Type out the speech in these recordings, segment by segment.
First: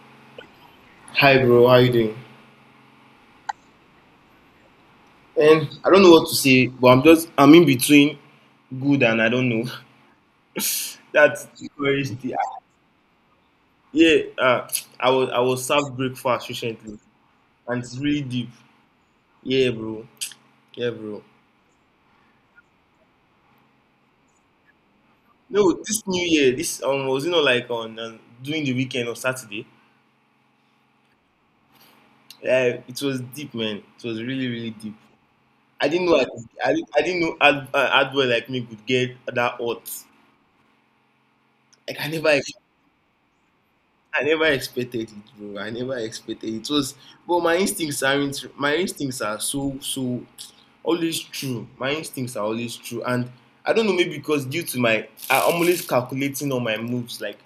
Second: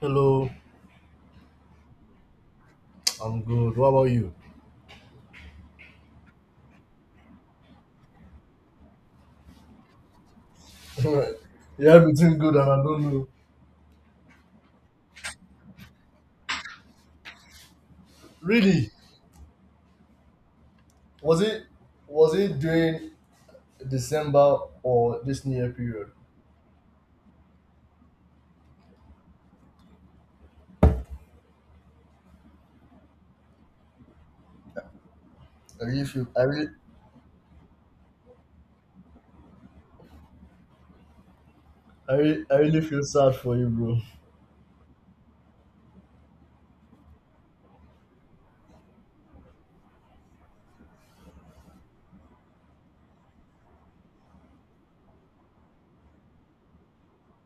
Hello. Hi bro, how you doing? I'm good. What about you? And I don't know what to say, but I'm in between good and I don't know. That's the yeah, courage thing. between good, and I don't know. Yeah, uh, I was served breakfast recently and it's really deep. Really? Yeah, bro. Yeah, bro. Was it was it during December or this New Year No, this period? new year, this was like on during the weekend on Saturday. Yeah, it was deep, man. It was really deep. I I really didn't know feel I really, I didn't know hardware like me could get that hot. Like I never I really feel sad for you, bro. I never expected it, bro. I never expected it. But my instincts aren't. My instincts are so always true. My instincts are always true, and I don't know, maybe because due to my, I'm always calculating on my moves. Like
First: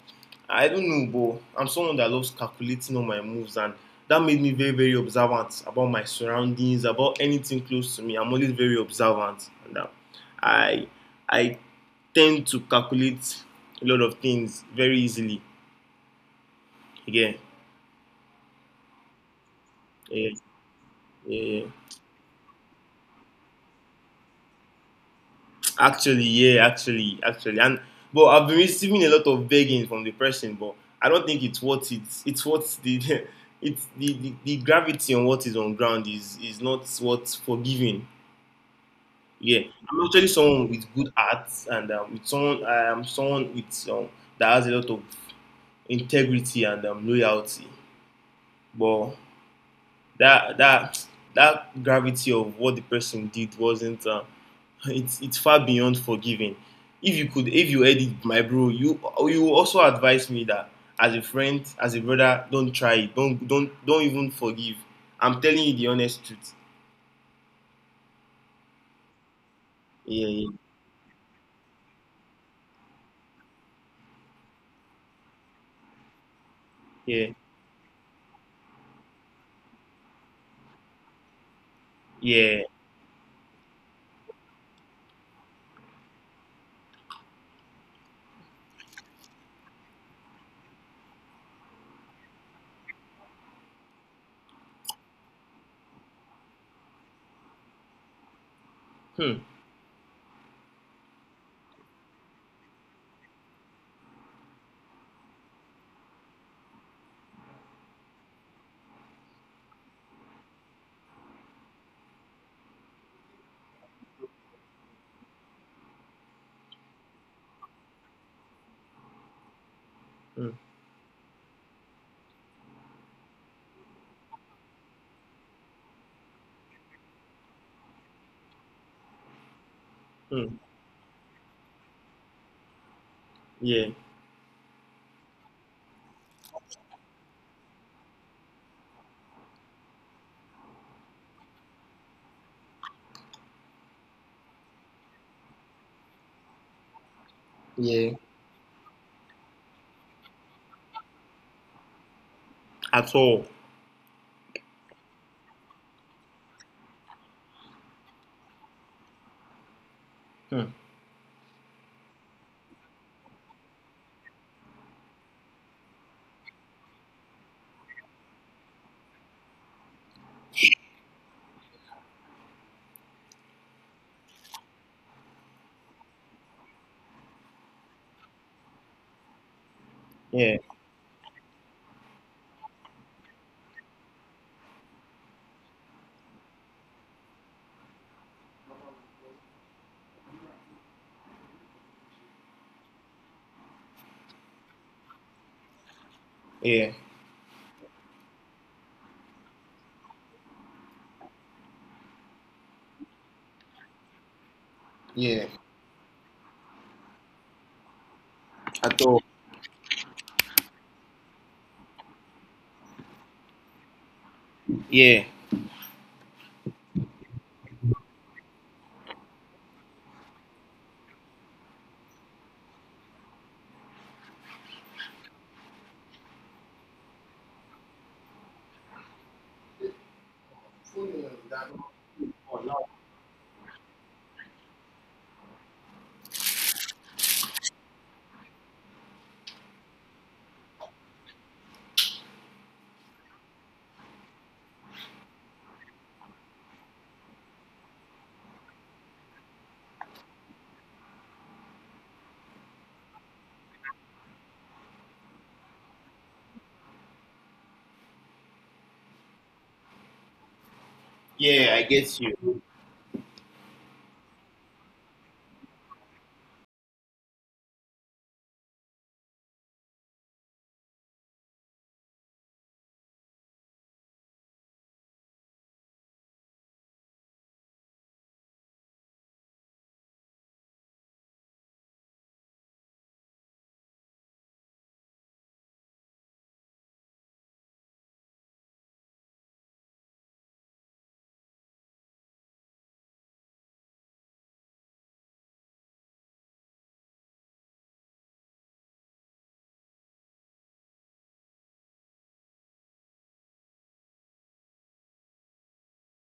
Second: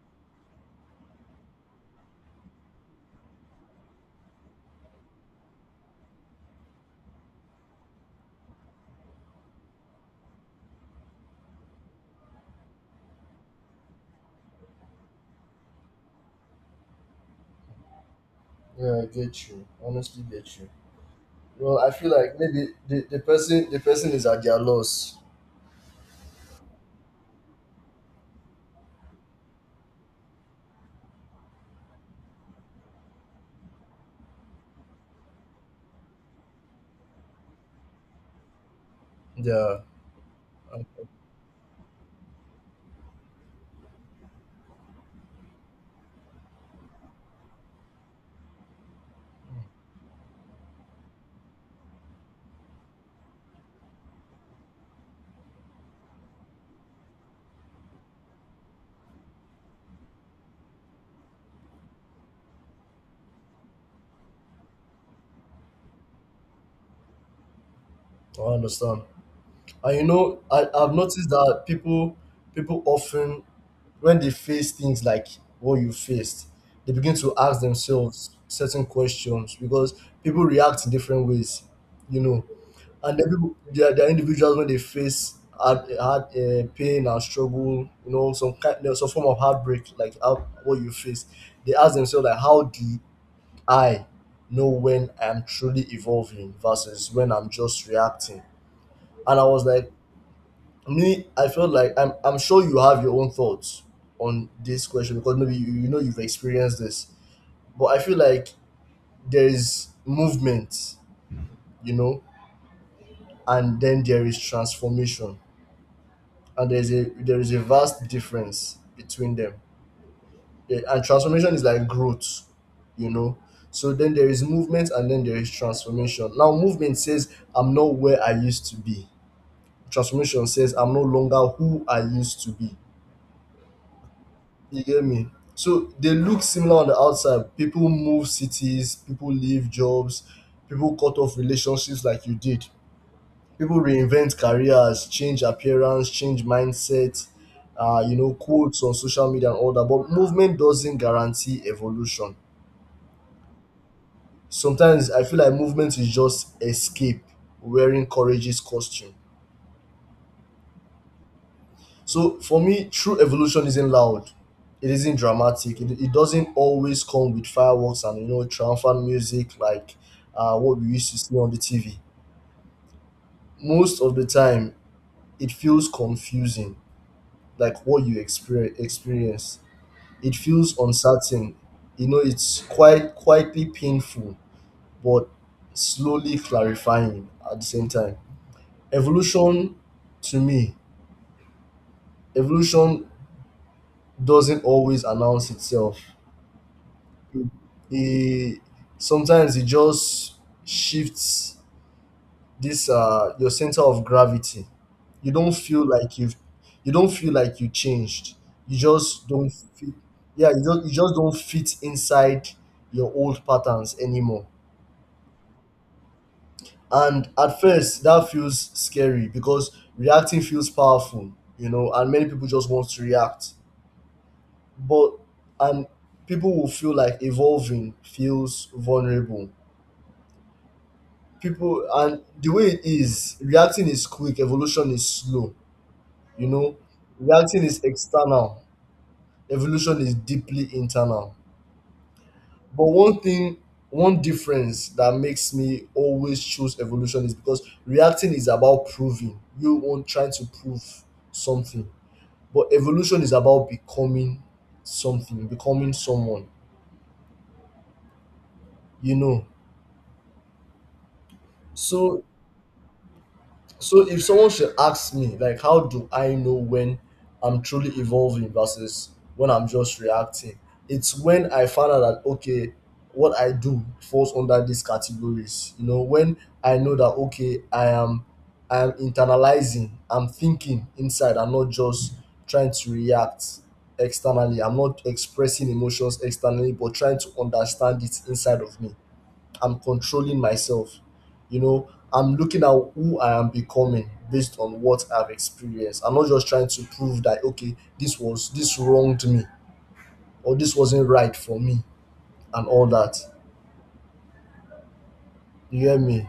I don't know, bro. I'm someone that loves calculating on my moves, and that made me very observant about my surroundings, about anything close to me. I'm always very observant, and I I tend to calculate a lot of things very easily. Again. Yeah, I get you. Honestly, get you. Yeah, Well, I feel like maybe the person is at their loss. Yeah, actually, actually, and but I've been receiving a lot of begging from the person, but I don't think it's worth it. It's worth the it's the gravity on what is on ground is not what forgiving. Yeah, Yeah, I'm actually someone I with good arts, and with someone I am someone with that has a lot of integrity and loyalty. But that that that gravity of what the person did wasn't. It's far beyond forgiving. If you could, if you edit my bro, you also advise me that as a friend, as a brother, don't try it. Don't even forgive. I'm telling you the honest truth. I understand. And you know, Yeah, I've noticed that people often when they face things like what you faced, they begin yeah, to ask themselves certain questions because people react in different ways, you know. yeah. And then people, they are individuals when they face hard pain and struggle, you know, some kind, you some form of heartbreak, like how, what you face. They ask themselves like, how do I know when I'm truly evolving versus when I'm just reacting? And Hmm, I was like, me, I feel like I'm sure you have your own thoughts on this question because maybe you, you know you've experienced this, but I feel like there's movement, you know, and then there is transformation, and there is a vast difference between them. hmm, Yeah, and transformation is like growth, you know, so then there is movement and then there is transformation. Now movement says I'm not where I used to be, transformation hmm. says I'm no longer who I used to be. Yeah, You get me? So they look similar on the outside. People move cities, people leave jobs, people cut off relationships like you did. People reinvent careers, change appearance, change mindset, yeah. you know, quotes on social media and all that. But movement doesn't guarantee evolution. At all. Sometimes I feel like movement is just escape wearing courageous costume. Hmm. So for me, true evolution isn't loud. It isn't dramatic. It doesn't always come with fireworks and you know triumphant music like what we used to see on the TV. Most of the time, it feels confusing, like what you experience. It Yeah, feels uncertain. You know, it's quite quietly painful, but slowly clarifying at the same time. Evolution, to me, evolution doesn't always announce itself. yeah, It sometimes it just shifts this your center of gravity. you yeah. don't feel like you've you don't feel like you changed, you At all. just don't fit. Yeah, you just don't fit inside your old patterns anymore, Yeah. and at first that feels scary because reacting feels powerful, you know, and many people just want to react. But and People will feel like evolving feels vulnerable. People, and the way it is, reacting is quick, evolution is slow, you know. Reacting is external, evolution is deeply internal. But one thing, one difference that makes me always choose evolution is because reacting is about proving you want trying to prove something, but evolution is about becoming something, becoming someone, you know. Yeah, I get so you. So if someone should ask me, like, how do I know when I'm truly evolving versus when I'm just reacting? It's when I found out that okay, what I do falls under these categories. You know, when I know that okay, I am internalizing, I'm thinking inside, I'm not just trying to react externally. I'm not expressing emotions externally, but trying to understand it inside of me. I'm controlling myself. You know, I'm looking at who I am becoming based on what I've experienced. I'm not just trying to prove that okay, this wronged me or this wasn't right for me and all that. You hear me?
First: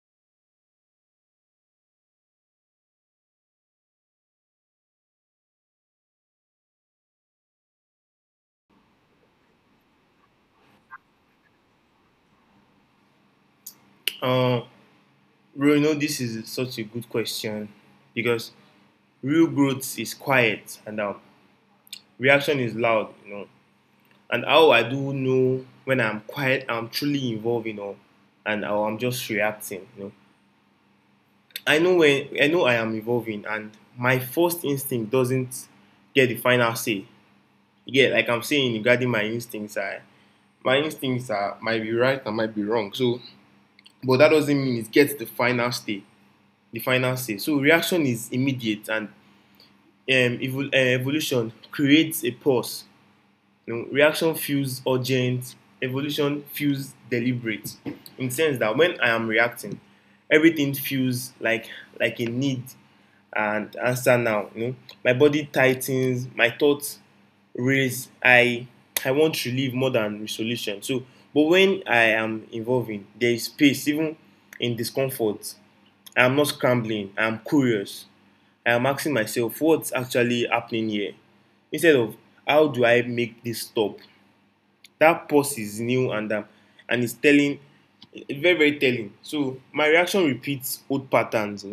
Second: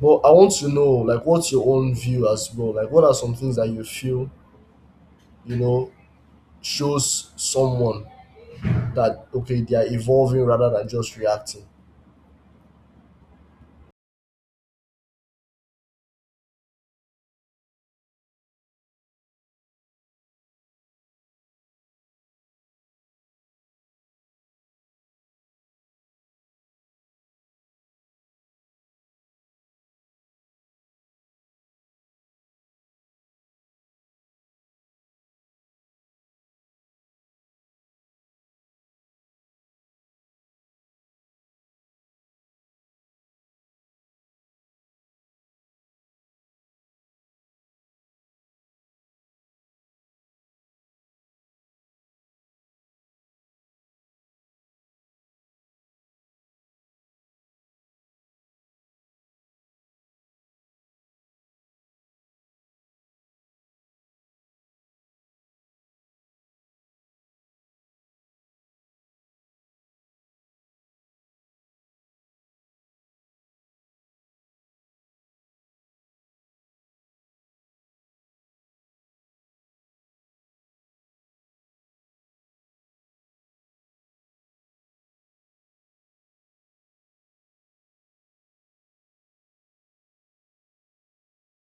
But I want to know, like, what's your own view as well? Like, what are some things that you feel, you know, shows someone that okay, they are evolving rather than just reacting? Uh, bro, you know this is such a good question because real growth is quiet and reaction is loud, you know. And how I do know when I'm quiet, I'm truly evolving, you know, and how I'm just reacting, you know. I know when I know I am evolving, and my first instinct doesn't get the final say. Yeah, like I'm saying regarding my instincts, I my instincts are might be right and might be wrong. So, but that doesn't mean it gets the final say. The final say. So reaction is immediate, and evolution creates a pause. You know, reaction feels urgent, evolution feels deliberate. In the sense that when I am reacting, everything feels like a need and answer now. You know, my body tightens, my thoughts raise. I want relief more than resolution. So, but when I am involving, there is space even in discomfort. I am not scrambling. I am curious. I am asking myself what's actually happening here, instead of how do I make this stop. That pause is new and it's telling, very telling. So my reaction repeats old patterns, you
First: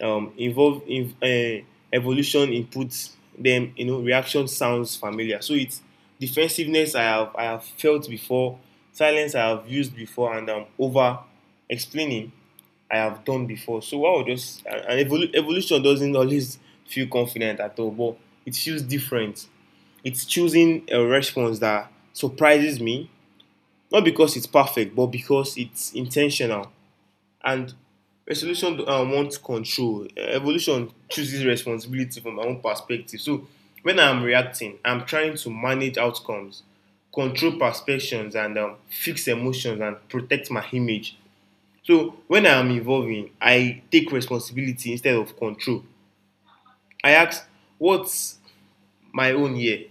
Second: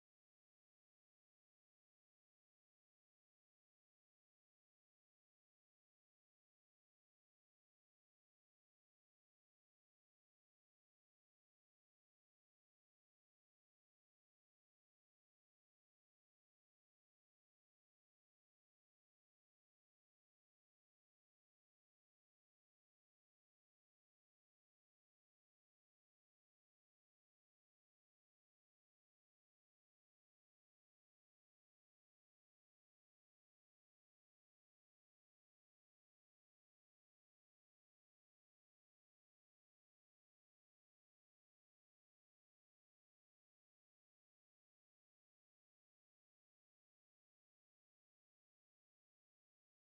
know. Involve in evolution inputs them, you know. Reaction sounds familiar, so it's defensiveness I have felt before, silence I have used before, and over explaining I have done before. So I would just and Evolution doesn't always feel confident at all, but it feels different. It's choosing a response that surprises me, not because it's perfect, but because it's intentional. And resolution wants control. Evolution chooses responsibility from my own perspective. So when I'm reacting, I'm trying to manage outcomes, control perceptions, and fix emotions and protect my image. So when I'm evolving, I take responsibility instead of control. I ask, what's my own here?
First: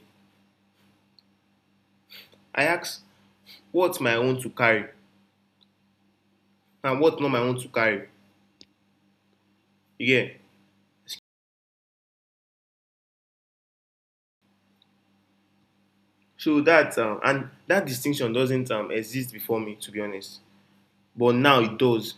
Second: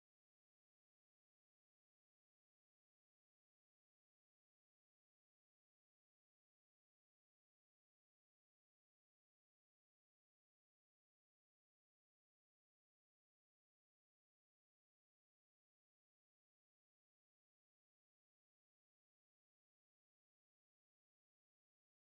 I ask, what's my own to carry? And what not my own to carry. Yeah. So that and that distinction doesn't exist before me, to be honest, but now it does.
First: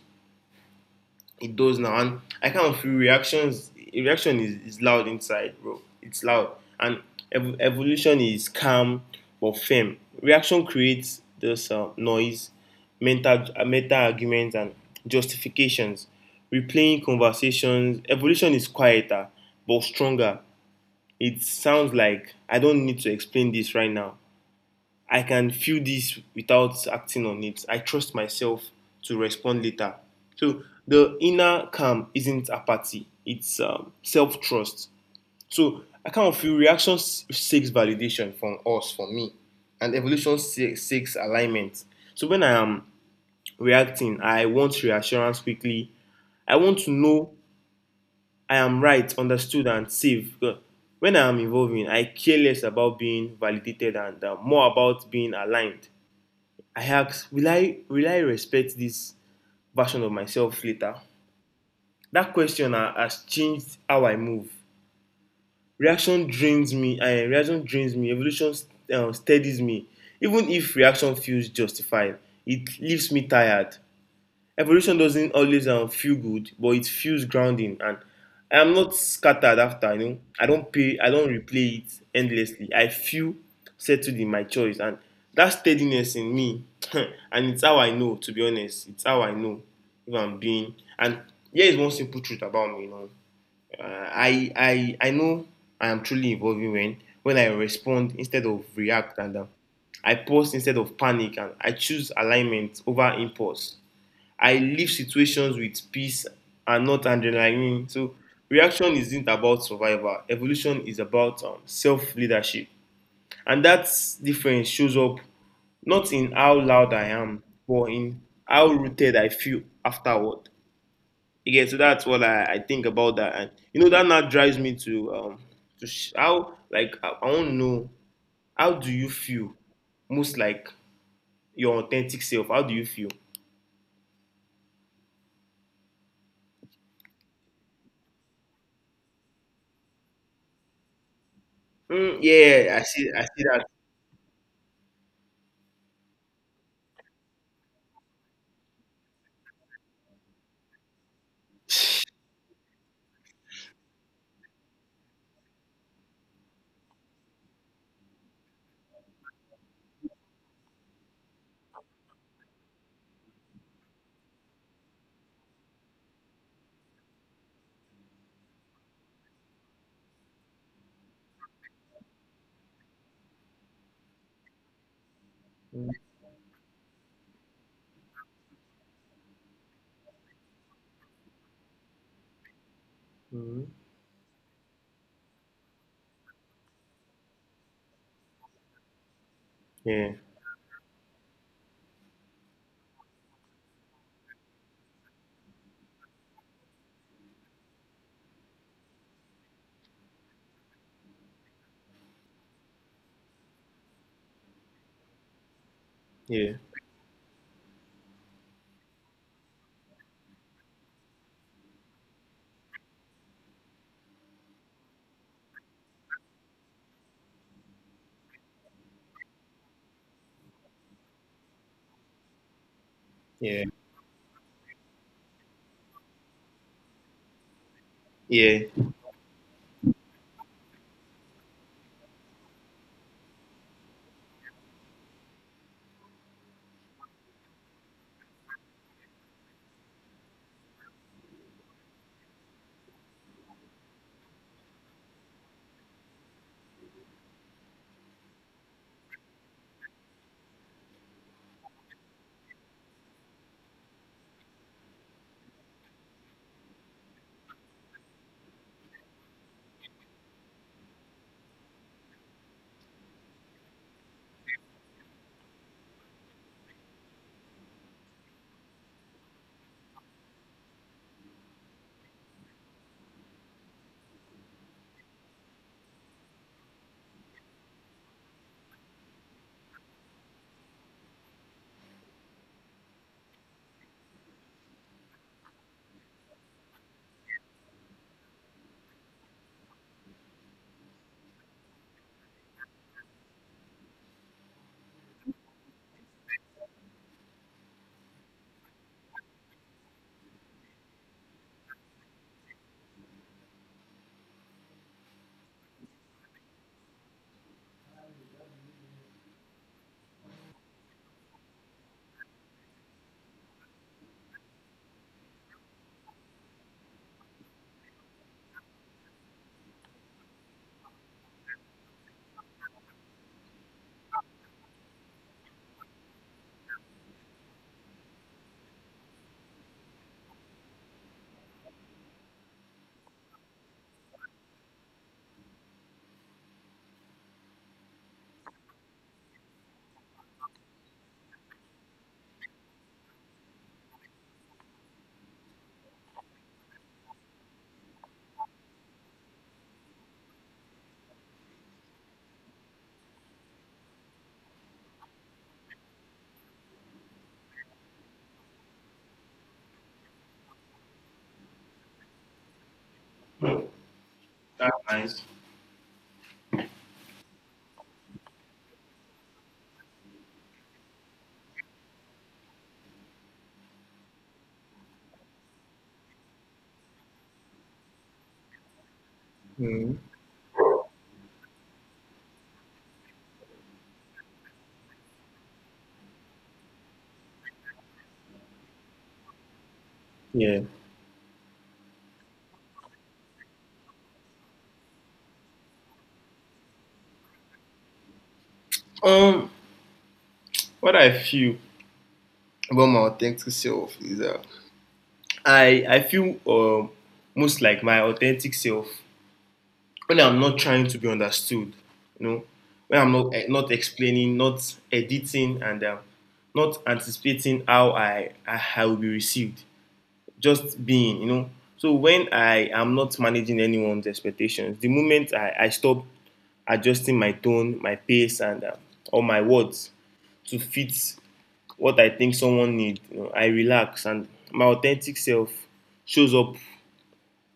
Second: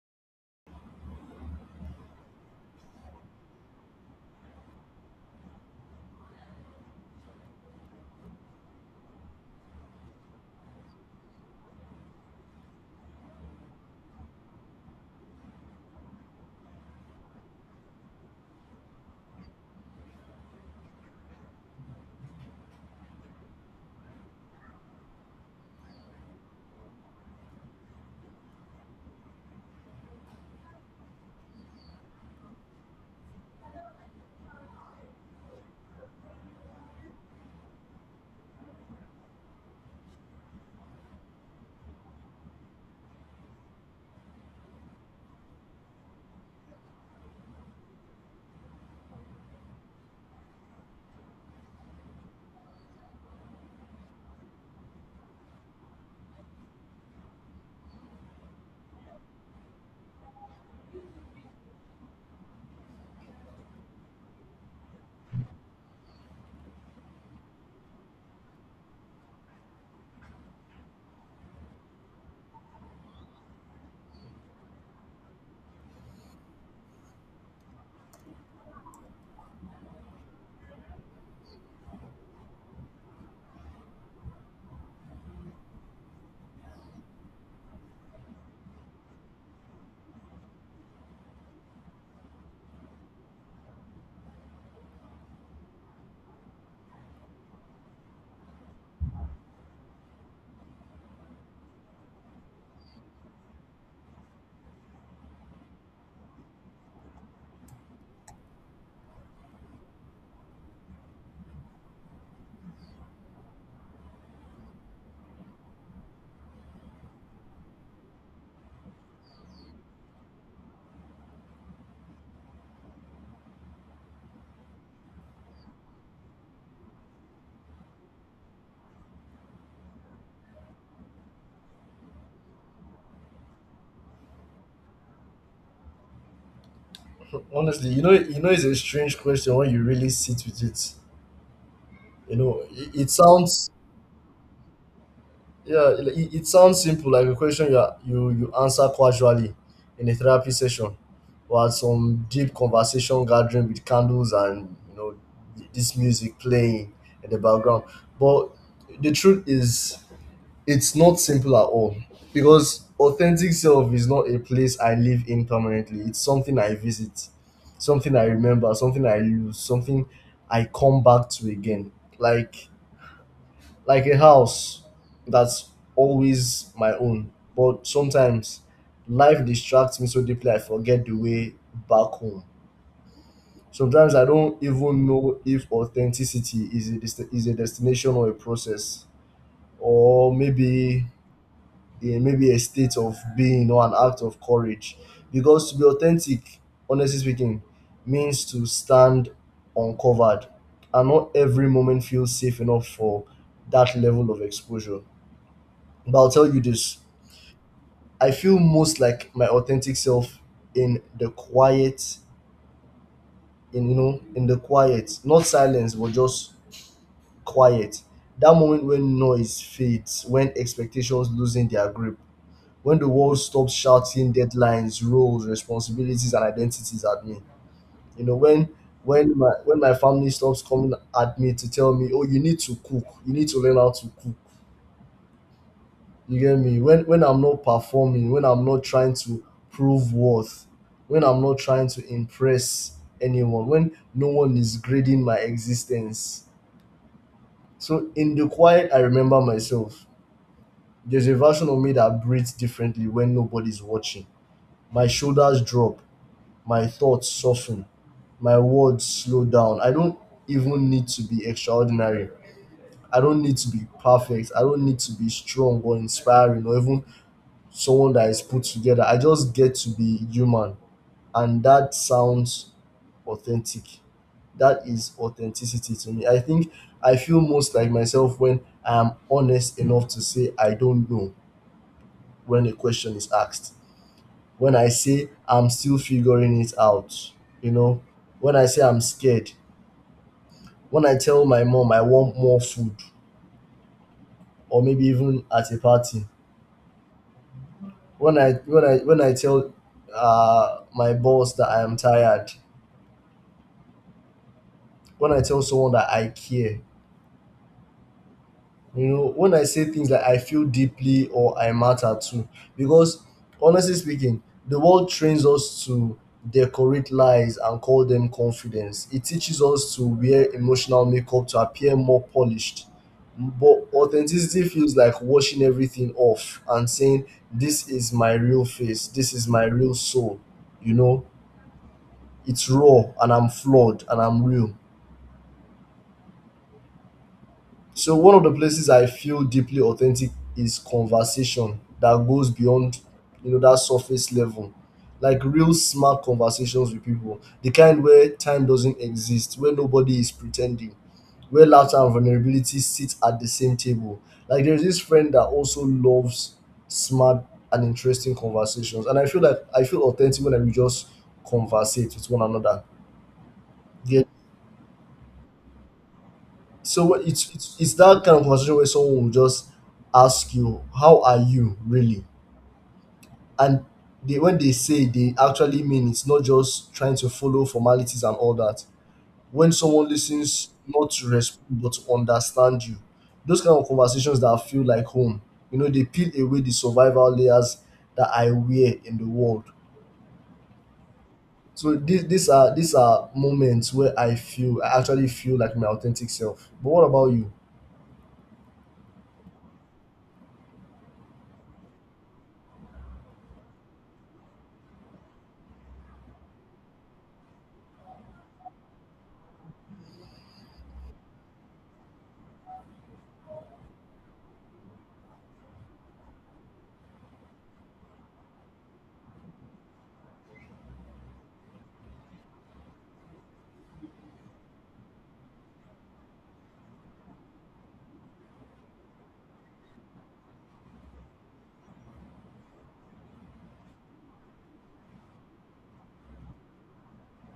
It does now. And I kind of feel reaction is loud inside, bro. It's loud. And evolution is calm but firm. Reaction creates this noise, mental meta arguments and justifications, replaying conversations. Evolution is quieter but stronger. It sounds like I don't need to explain this right now. I can feel this without acting on it. I trust myself to respond later. So the inner calm isn't apathy, it's self trust. So I kind of feel reaction seeks validation from us, from me, and evolution seeks alignment. So when I am reacting, I want reassurance quickly. I want to know I am right, understood, and safe. When I am evolving, I care less about being validated and more about being aligned. I ask, will I respect this version of myself later? That question has changed how I move. Reaction drains me. Reaction drains me. Evolution steadies me. Even if reaction feels justified, it leaves me tired. Evolution doesn't always feel good, but it feels grounding, and I am not scattered after. You know, I don't replay it endlessly. I feel settled in my choice, and that steadiness in me and it's how I know, to be honest. It's how I know if I'm being. And here is one simple truth about me, you know. uh, I know I am truly evolving when I respond instead of react, and I pause instead of panic, and I choose alignment over impulse. I leave situations with peace and not adrenaline. So reaction isn't about survival. Evolution is about self leadership, and that difference shows up not in how loud I am, but in how rooted I feel afterward. Again, so that's what I think about that, and you know that now drives me to how, like, I want to know, how do you feel most like your authentic self? How do you feel? Honestly, it's a strange question when you really sit with it. Mm, You know, yeah, it I see that. sounds Yeah, it sounds simple, like a question you, are- you answer casually in a therapy session or at some deep conversation gathering with candles and you know this music playing in the background. But the truth is, it's not simple at all because authentic self is not a place I live in permanently. It's something I visit, something I remember, something I lose, something I come back to again. Like a house that's always my own. But sometimes life distracts me so deeply I forget the way back home. Mm-hmm. Sometimes I don't even know if authenticity is a is a destination or a process, Yeah, or maybe maybe a state of being or an act of courage. Because to be authentic, honestly speaking, means to stand uncovered, and not every moment feels safe enough for that level of exposure. But I'll tell yeah, you this: I feel most like my authentic self in the quiet, in, you know, in the quiet, not silence, but just quiet. That moment when noise fades, when expectations losing their grip, when the world yeah, stops shouting deadlines, roles, responsibilities, and identities at me. You know, when yeah. when my when my family stops coming at me to tell me, oh, you need to cook, you need to learn how to cook. You get me? When I'm not performing, when I'm not trying to prove worth, when I'm not trying to impress anyone, when no one is grading my existence. So in the quiet, I remember myself. There's a version of me that breathes differently when nobody's watching. My shoulders drop, my thoughts soften, my words slow down. I don't even need to be extraordinary. I don't need to be perfect. I don't need to be strong or inspiring or even someone that is put together. I just get to be human, and that sounds authentic. That is authenticity to me. I think I feel most like myself when I am honest enough to say I don't know when a question is asked. When I say I'm still figuring it out, you know, when I say I'm scared, when I tell my mom I want more food, or maybe even at a party, when I tell my boss that I am tired, when I tell someone that I care, you know, when I say things like I feel deeply or I matter too, because honestly speaking, the world trains us to decorate lies and call them confidence. It teaches us to wear emotional makeup to appear more polished. But authenticity feels like washing everything off and saying, "This is my real face, this is my real soul." You know, it's raw and I'm flawed and I'm real. So one of the places I feel deeply authentic is conversation that goes beyond you know that surface level. Like real smart conversations with people. The kind where time doesn't exist, where nobody is pretending, where laughter and vulnerability sit at the same table. Like there's this friend that also loves smart and interesting conversations. And I feel authentic when we just conversate with one another. That's nice. It's that kind of conversation where someone will just ask you, "How are you really?" And they, when they say, they actually mean it's not just trying to follow formalities and all that. When Mm, someone listens not to respond but to understand you, those kind of conversations that feel like home. You know, they peel away the survival layers that I wear in the world. yeah. So these are moments where I actually feel like my authentic self. But what about you? Um, what I feel about my authentic self is I feel most like my authentic self when I'm not trying to be understood, you know, when I'm not not explaining, not editing, and not anticipating how I will be received. Just being, you know. So when I am not managing anyone's expectations, the moment I stop adjusting my tone, my pace, and or my words to fit what I think someone needs. You know, I relax, and my authentic self shows up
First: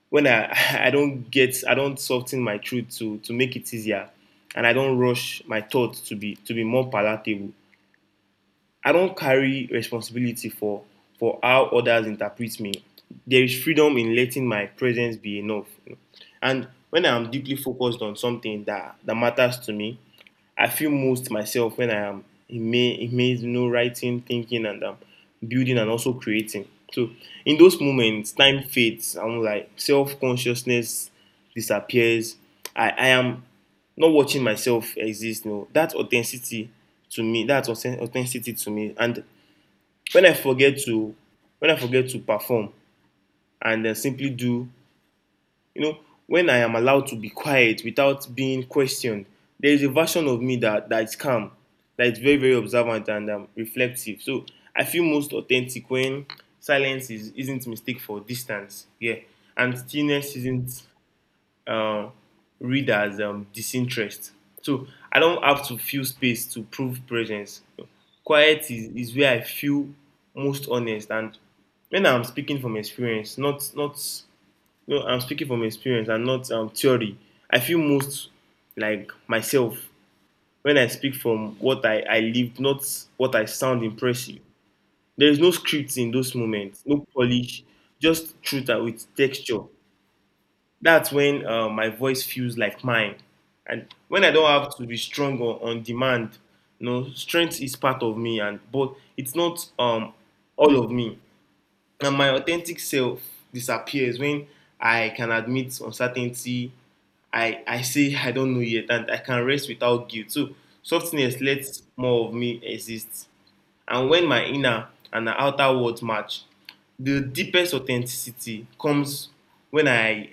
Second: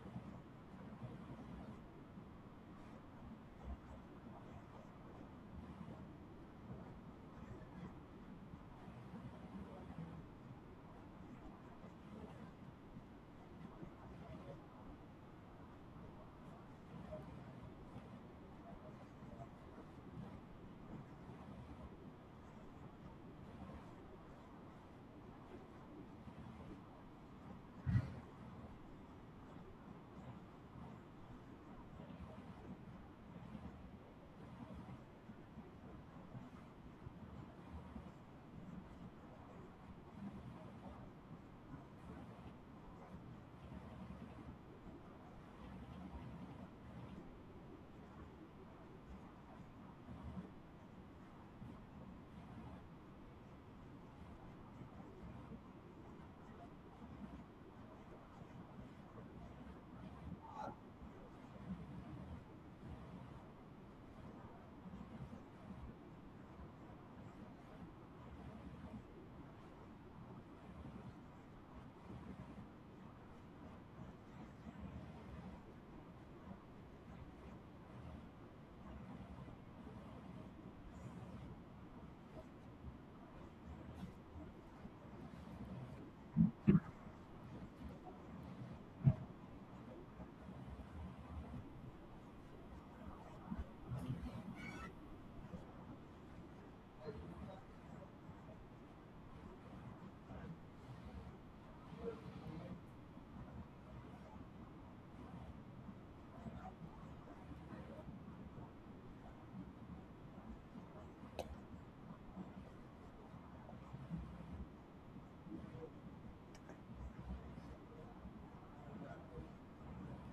when I I don't get I don't soften my truth to make it easier, and I don't rush my thoughts to be more palatable. I don't carry responsibility for how others interpret me. There is freedom in letting my presence be enough, you know. And when I am deeply focused on something that, that matters to me, I feel most myself when I am in me, you know, writing, thinking, and building and also creating. So in those moments, time fades. I'm like self consciousness disappears. I am not watching myself exist. No, that's authenticity to me. That's authenticity to me. And when I forget to, when I forget to perform and simply do, you know, when I am allowed to be quiet without being questioned, there is a version of me that is calm, that is very observant and reflective. So I feel most authentic when silence is isn't mistake for distance. Yeah, and stillness isn't uh, read as disinterest. So I don't have to feel space to prove presence. Quiet is where I feel most honest, and when I'm speaking from experience, not not no, I'm speaking from experience and not theory. I feel most like myself when I speak from what I lived, not what I sound impressive. There is no script in those moments, no polish, just truth with texture. That's when my voice feels like mine. And when I don't have to be strong on demand, you know, strength is part of me, and but it's not all of me. And my authentic self disappears when I can admit uncertainty. I say I don't know yet, and I can rest without guilt. So softness lets more of me exist. And when my inner and outer worlds match, the deepest authenticity comes when I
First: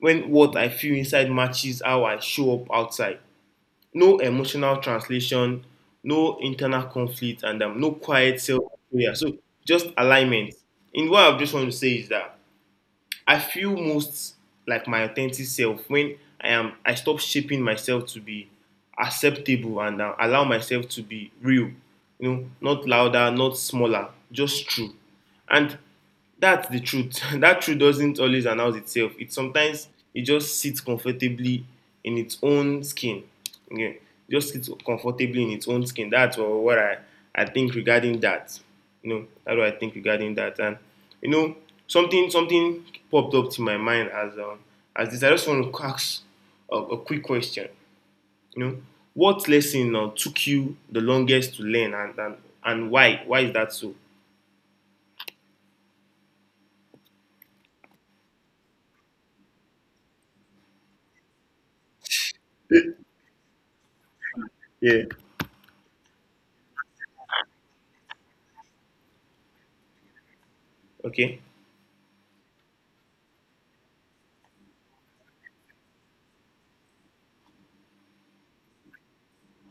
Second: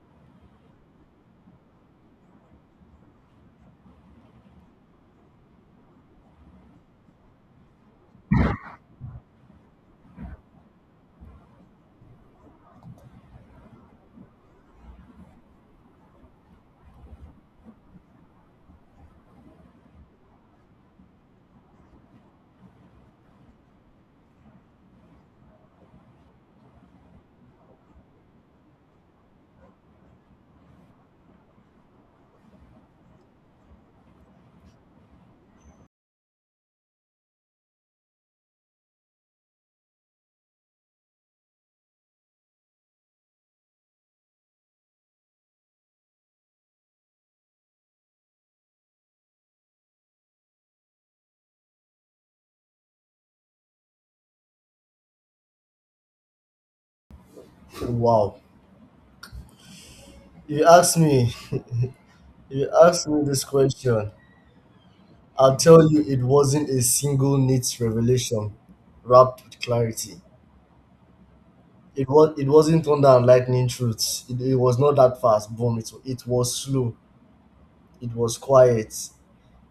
when what I feel inside matches how I show up outside. No emotional translation, no internal conflict, and no quiet self prayer. So just alignment. In what I just want to say is that I feel most like my authentic self when I am. I stop shaping myself to be acceptable and allow myself to be real. You know, not louder, not smaller, just true. And that's the truth. That truth doesn't always announce itself. It just sits comfortably in its own skin. Okay. Just sits comfortably in its own skin. That's what I think regarding that. You know, that's what I think regarding that. And you know, something popped up to my mind as this. I just want to ask a quick question. You know, what lesson took you the longest to learn, and why? Why is that so? Wow. You asked me. You ask me this question, Yeah. I'll tell you it wasn't a single neat revelation wrapped with clarity. Okay, It wasn't thunder and lightning truths. It was not that fast. Boom. It was slow. It was quiet.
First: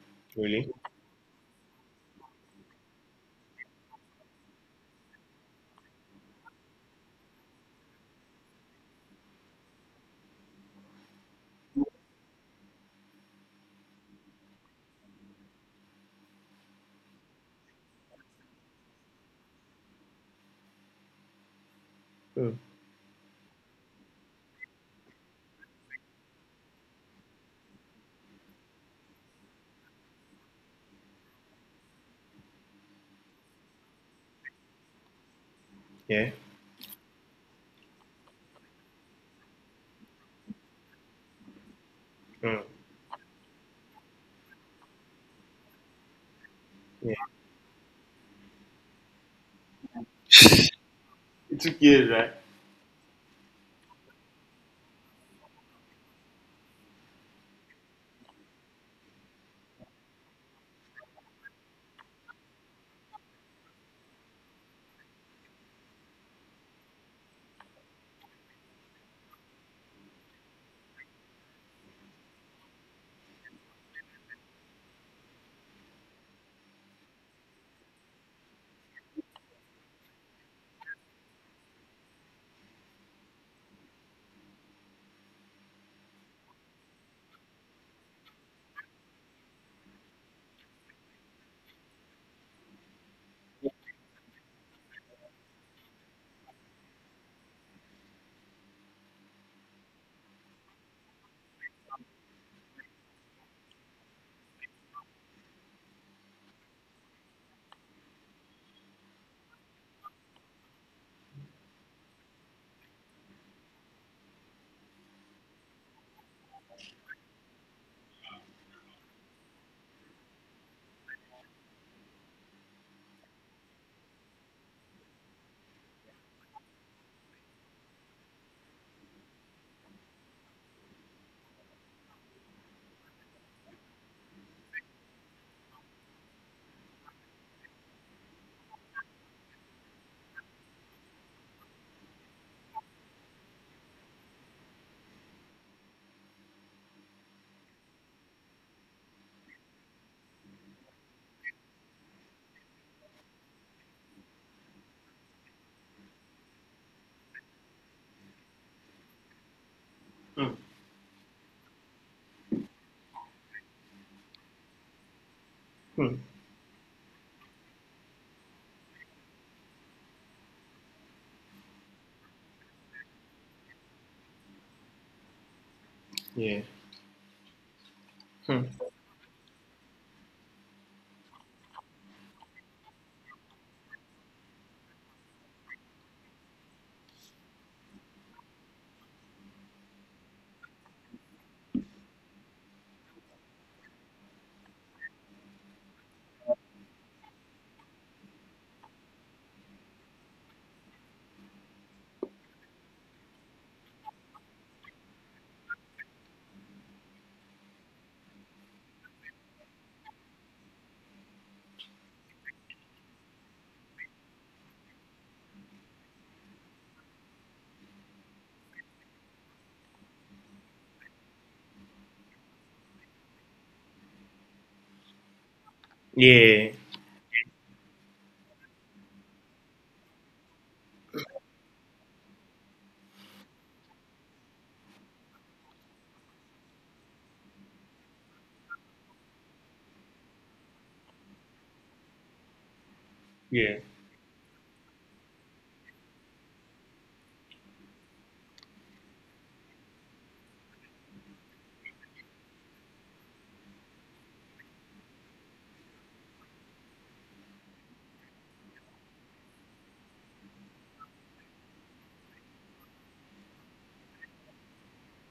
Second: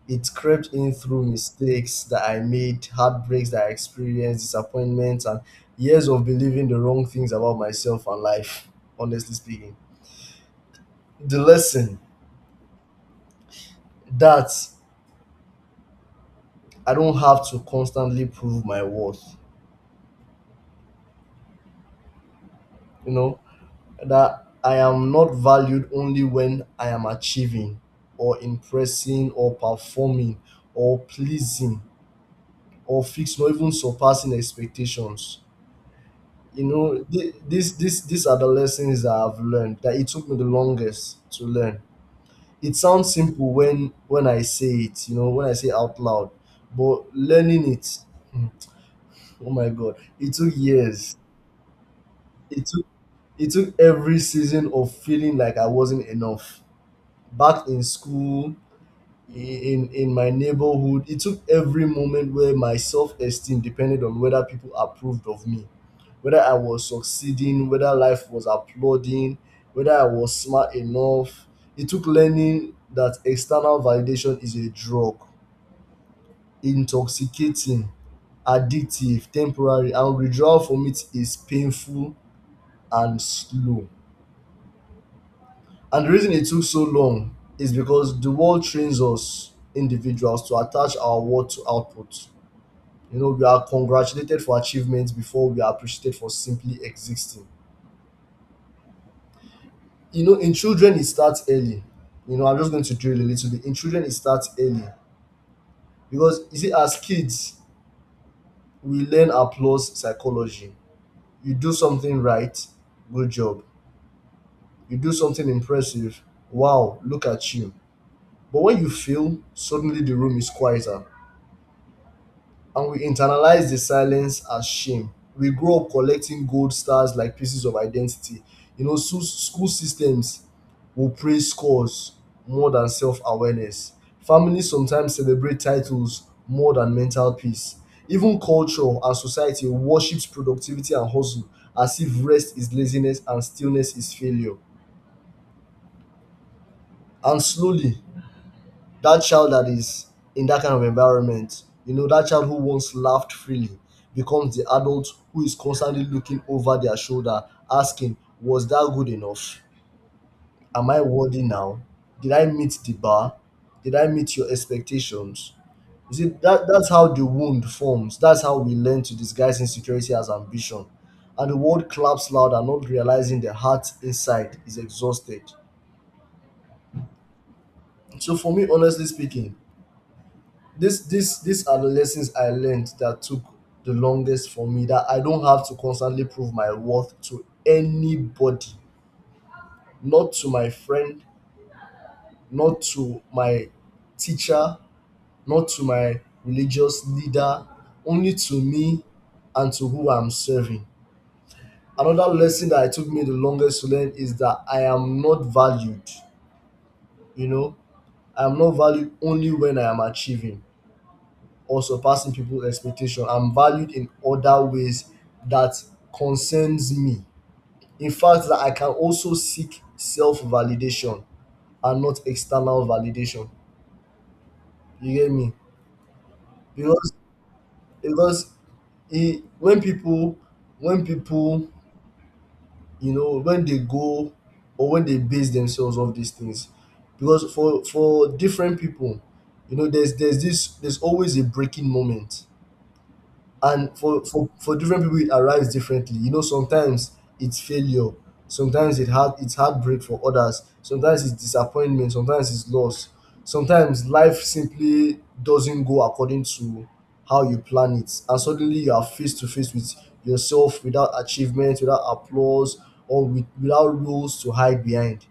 It crept really? in through mistakes that I made, heartbreaks that I experienced, disappointments, and years of believing the wrong things about myself and life, honestly speaking. The lesson that I don't have to constantly prove my worth. You know, that I am not valued only when I am achieving or impressing or performing or pleasing or fixing or even surpassing expectations. Yeah. You know, thi- this these are the lessons that I've learned that it took me the longest to learn. Mm. It sounds simple when I say it, you know, when I say out loud, but Yeah. learning it, hmm, oh my god, it took years. It took years, right? It took it took every season of feeling like I wasn't enough back in school, in my neighborhood. It took every moment where my self-esteem depended on whether people approved of me, whether I was succeeding, whether life was applauding, whether I was smart enough. It took learning that external validation is a drug, intoxicating, addictive, temporary, and withdrawal from it is painful and slow. And the reason it took so long is because the world trains us individuals to attach our worth to output. We are congratulated for achievements before we are appreciated for simply existing. In children, it starts early. I'm just going to drill a little bit. In children, it starts early because you see, as kids, we learn applause psychology. You do something right, good job. You do something impressive, wow, look at you. But when you fail, suddenly the room is quieter and we internalize the silence as shame. We grow up collecting gold stars like pieces of identity. So school systems will praise scores more than self awareness. Families sometimes celebrate titles more than mental peace. Even culture and society worships productivity and hustle as if rest is laziness and stillness is failure. And slowly, that child that is in that kind of environment, that child who once laughed freely becomes the adult who is constantly looking over their shoulder, asking, was that good enough? Hmm. Am I worthy now? Did I meet the bar? Did I meet your expectations? You see, that's how the wound forms. That's how we learn to disguise insecurity as ambition. And the world claps louder, not realizing the heart inside is exhausted. Yeah. So, for Hmm. me, honestly speaking, this these are the lessons I learned that took the longest for me, that I don't have to constantly prove my worth to anybody, not to my friend, not to my teacher, not to my religious leader, only to me and to who I'm serving. Another lesson that it took me the longest to learn is that I am not valued, you know I am not valued only when I am achieving or surpassing people's expectation. I'm valued in other ways that concerns me. In fact, that I can also seek self-validation and not external validation. You get me? Yeah. Because because e when people when people when they go or when they base themselves off these things, because for different people, there's always a breaking moment. Yeah. And for different people it arrives differently. Sometimes it's failure, sometimes it's heartbreak for others, sometimes it's disappointment, sometimes it's loss, sometimes life simply doesn't go according to how you plan it, and suddenly you are face to face with yourself, without achievement, without applause, or without rules to hide behind.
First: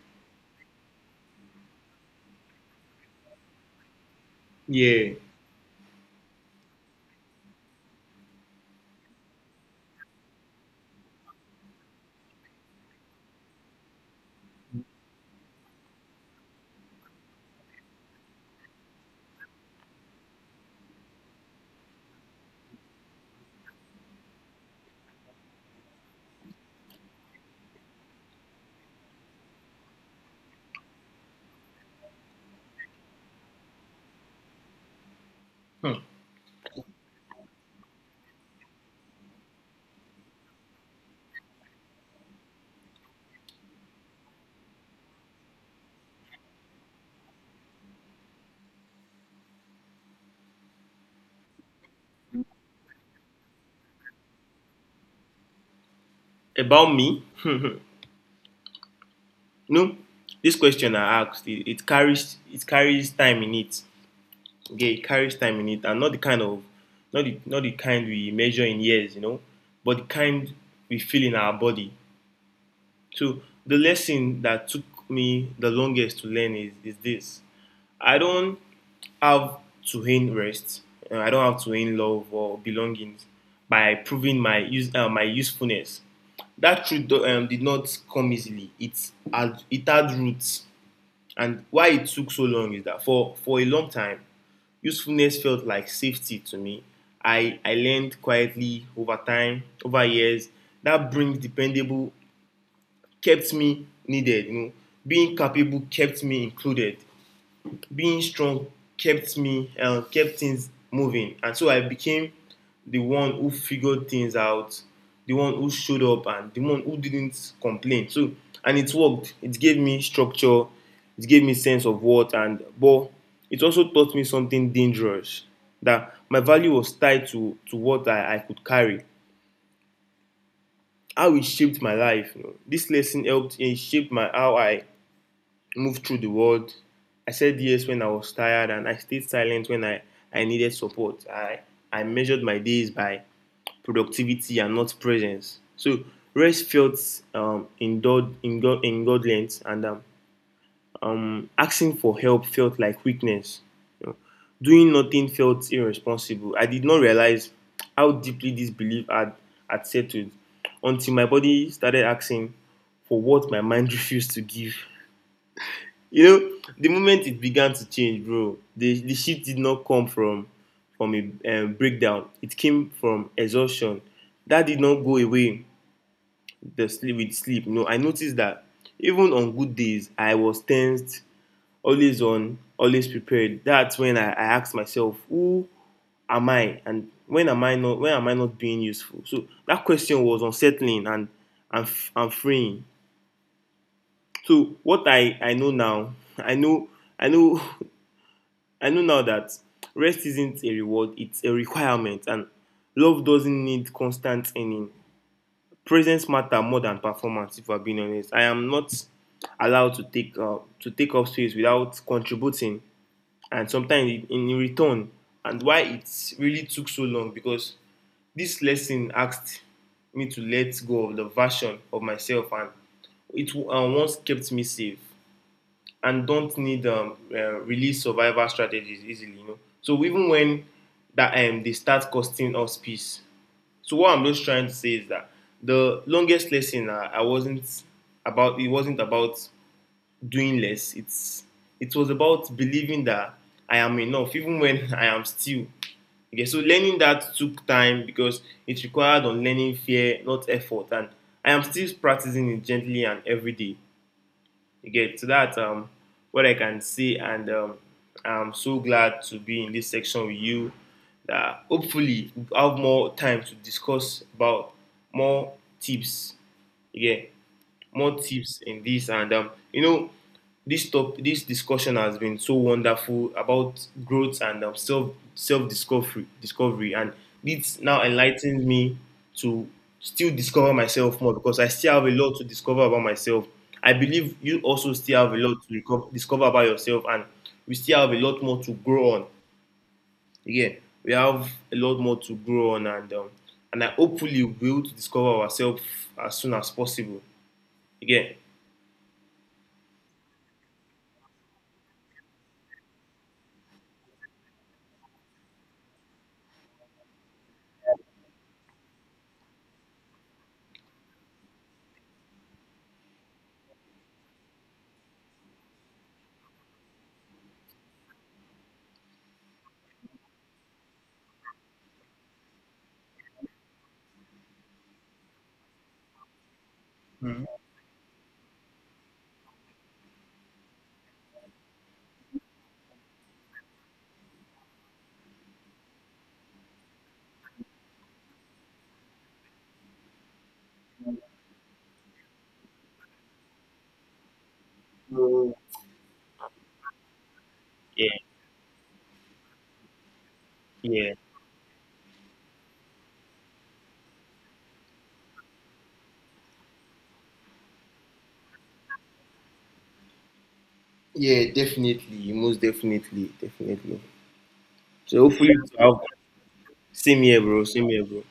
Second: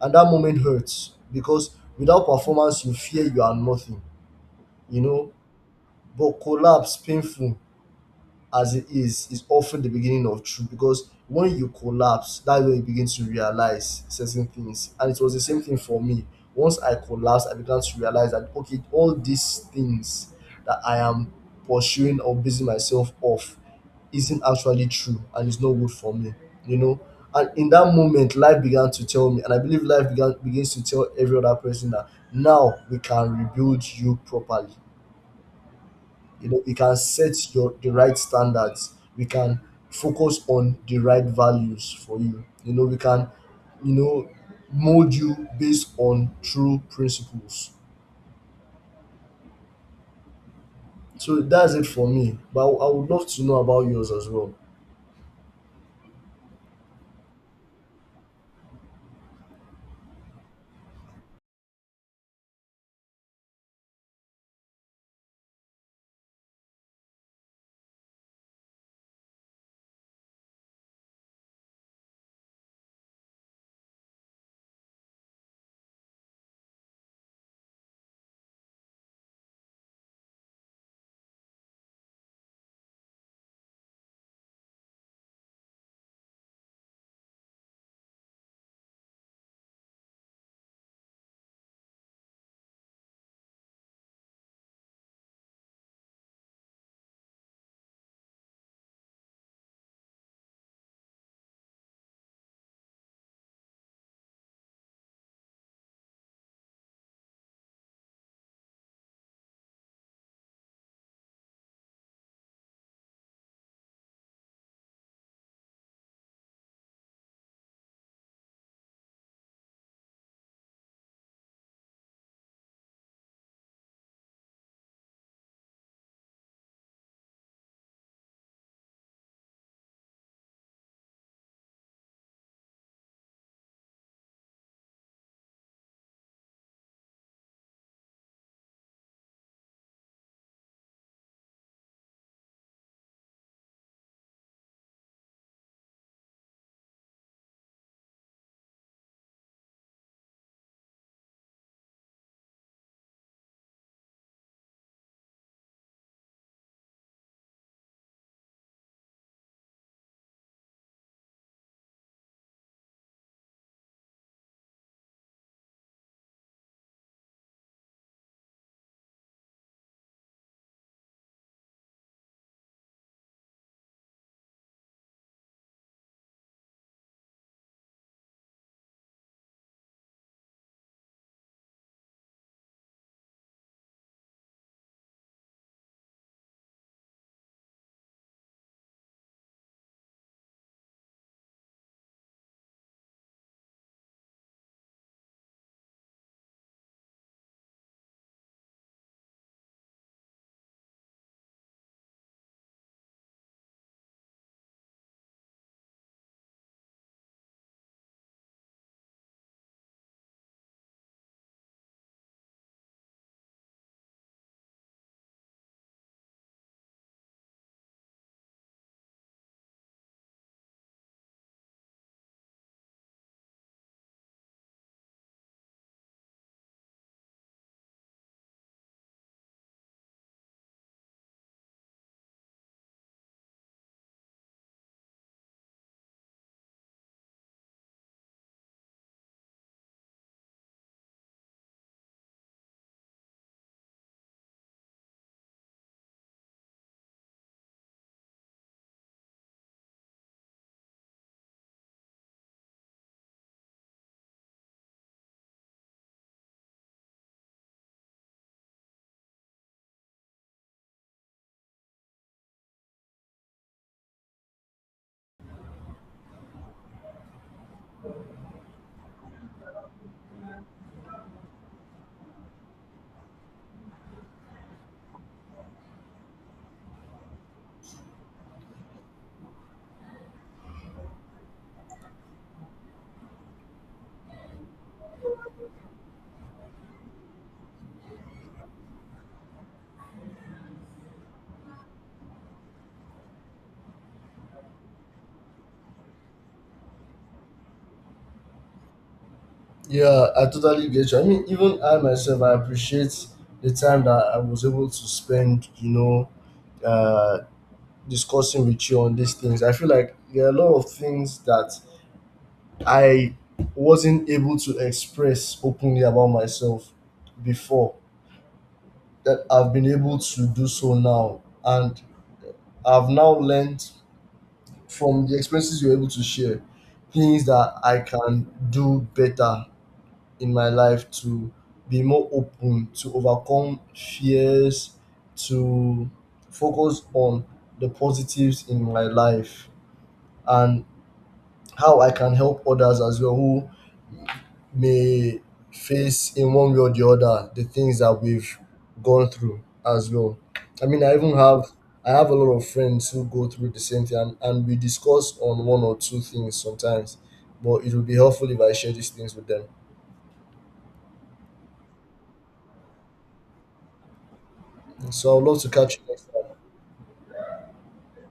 And that moment hurts because without performance you fear you are nothing, you Yeah. know. But collapse, painful as it is often the beginning of truth, because when you collapse, that's when you begin to realize certain things. And it was the same thing for me. Once I collapsed, I began to realize that, okay, all these things that I am pursuing or basing myself off isn't actually true and it's not good for me, you know. And in that moment, life began to tell me, and I believe life began begins to tell every other person that now we can rebuild you properly. Hmm. We can set your the right standards, we can focus on the right values for you. You know we can you know Mold you based on true principles. So that's it for me, but I would love to know about yours as well. About me? No. This question I asked, it carries time in it. Okay, it carries time in it, and not the kind of not the kind we measure in years, you know, but the kind we feel in our body. So the lesson that took me the longest to learn is this. I don't have to gain rest. I don't have to gain love or belonging by proving my use my usefulness. That truth did not come easily. It had roots, and why it took so long is that for a long time, usefulness felt like safety to me. I learned quietly over time, over years. That brings dependable kept me needed. You know, being capable kept me included, being strong kept me kept things moving, and so I became the one who figured things out, the one who showed up, and the one who didn't complain. So, and it worked. It gave me structure, it gave me sense of worth, and but it also taught me something dangerous, that my value was tied to what I could carry, how it shaped my life. You know, this lesson helped it shaped my how I moved through the world. I said yes when I was tired, and I stayed silent when I needed support. I measured my days by productivity and not presence. So rest felt um, indul- indulgent, and asking for help felt like weakness. You know, doing nothing felt irresponsible. I did not realize how deeply this belief had settled until my body started asking for what my mind refused to give. You know, the moment it began to change, bro, the shift did not come from a breakdown. It came from exhaustion that did not go away, the sleep with sleep. You know, I noticed that even on good days I was tensed, always on, always prepared. That's when I asked myself who am I, and when am I not, when am I not being useful. So that question was unsettling and, and freeing. So what I know now, I know, I know I know now that rest isn't a reward, it's a requirement, and love doesn't need constant earning. Presence matters more than performance. If I'm being honest, I am not allowed to take up space without contributing, and sometimes in return. And why it really took so long, because this lesson asked me to let go of the version of myself, and it once kept me safe, and don't need release survival strategies easily. You know, so even when that they start costing us peace. So what I'm just trying to say is that the longest lesson I wasn't about it wasn't about doing less. It's it was about believing that I am enough even when I am still. Okay, so learning that took time because it required unlearning fear, not effort, and I am still practicing it gently and every day. You get, so that what I can say, and I'm so glad to be in this section with you. That hopefully we have more time to discuss about more tips. You get more tips in this. And you know, this discussion has been so wonderful about growth and um, self discovery, and this now enlightens me to still discover myself more because I still have a lot to discover about myself. I believe you also still have a lot to discover about yourself, and we still have a lot more to grow on. Again, we have a lot more to grow on, and I hopefully will be able to discover ourselves as soon as possible. Again, Yeah, I totally get you. I mean, even I myself, I appreciate the time that I was able to spend, uh discussing with you on these things. I feel like there are a lot of things that I wasn't able to express openly about myself before that I've been able to do so now. And I've now learned from the experiences you're able to share things that I can do better in my life, to be more open, to overcome fears, to focus on the positives in my life, and how I can help others as well who may face in one way or the other the things that yeah. we've gone through as well. I mean, I Yeah, even have I have a lot of friends who go through the same thing, and we discuss on one or two things sometimes. But it would be helpful if I share these things with them. yeah, definitely, most definitely, definitely. So So I would hopefully, love to to catch you have- next time. same here, bro. Same here, bro.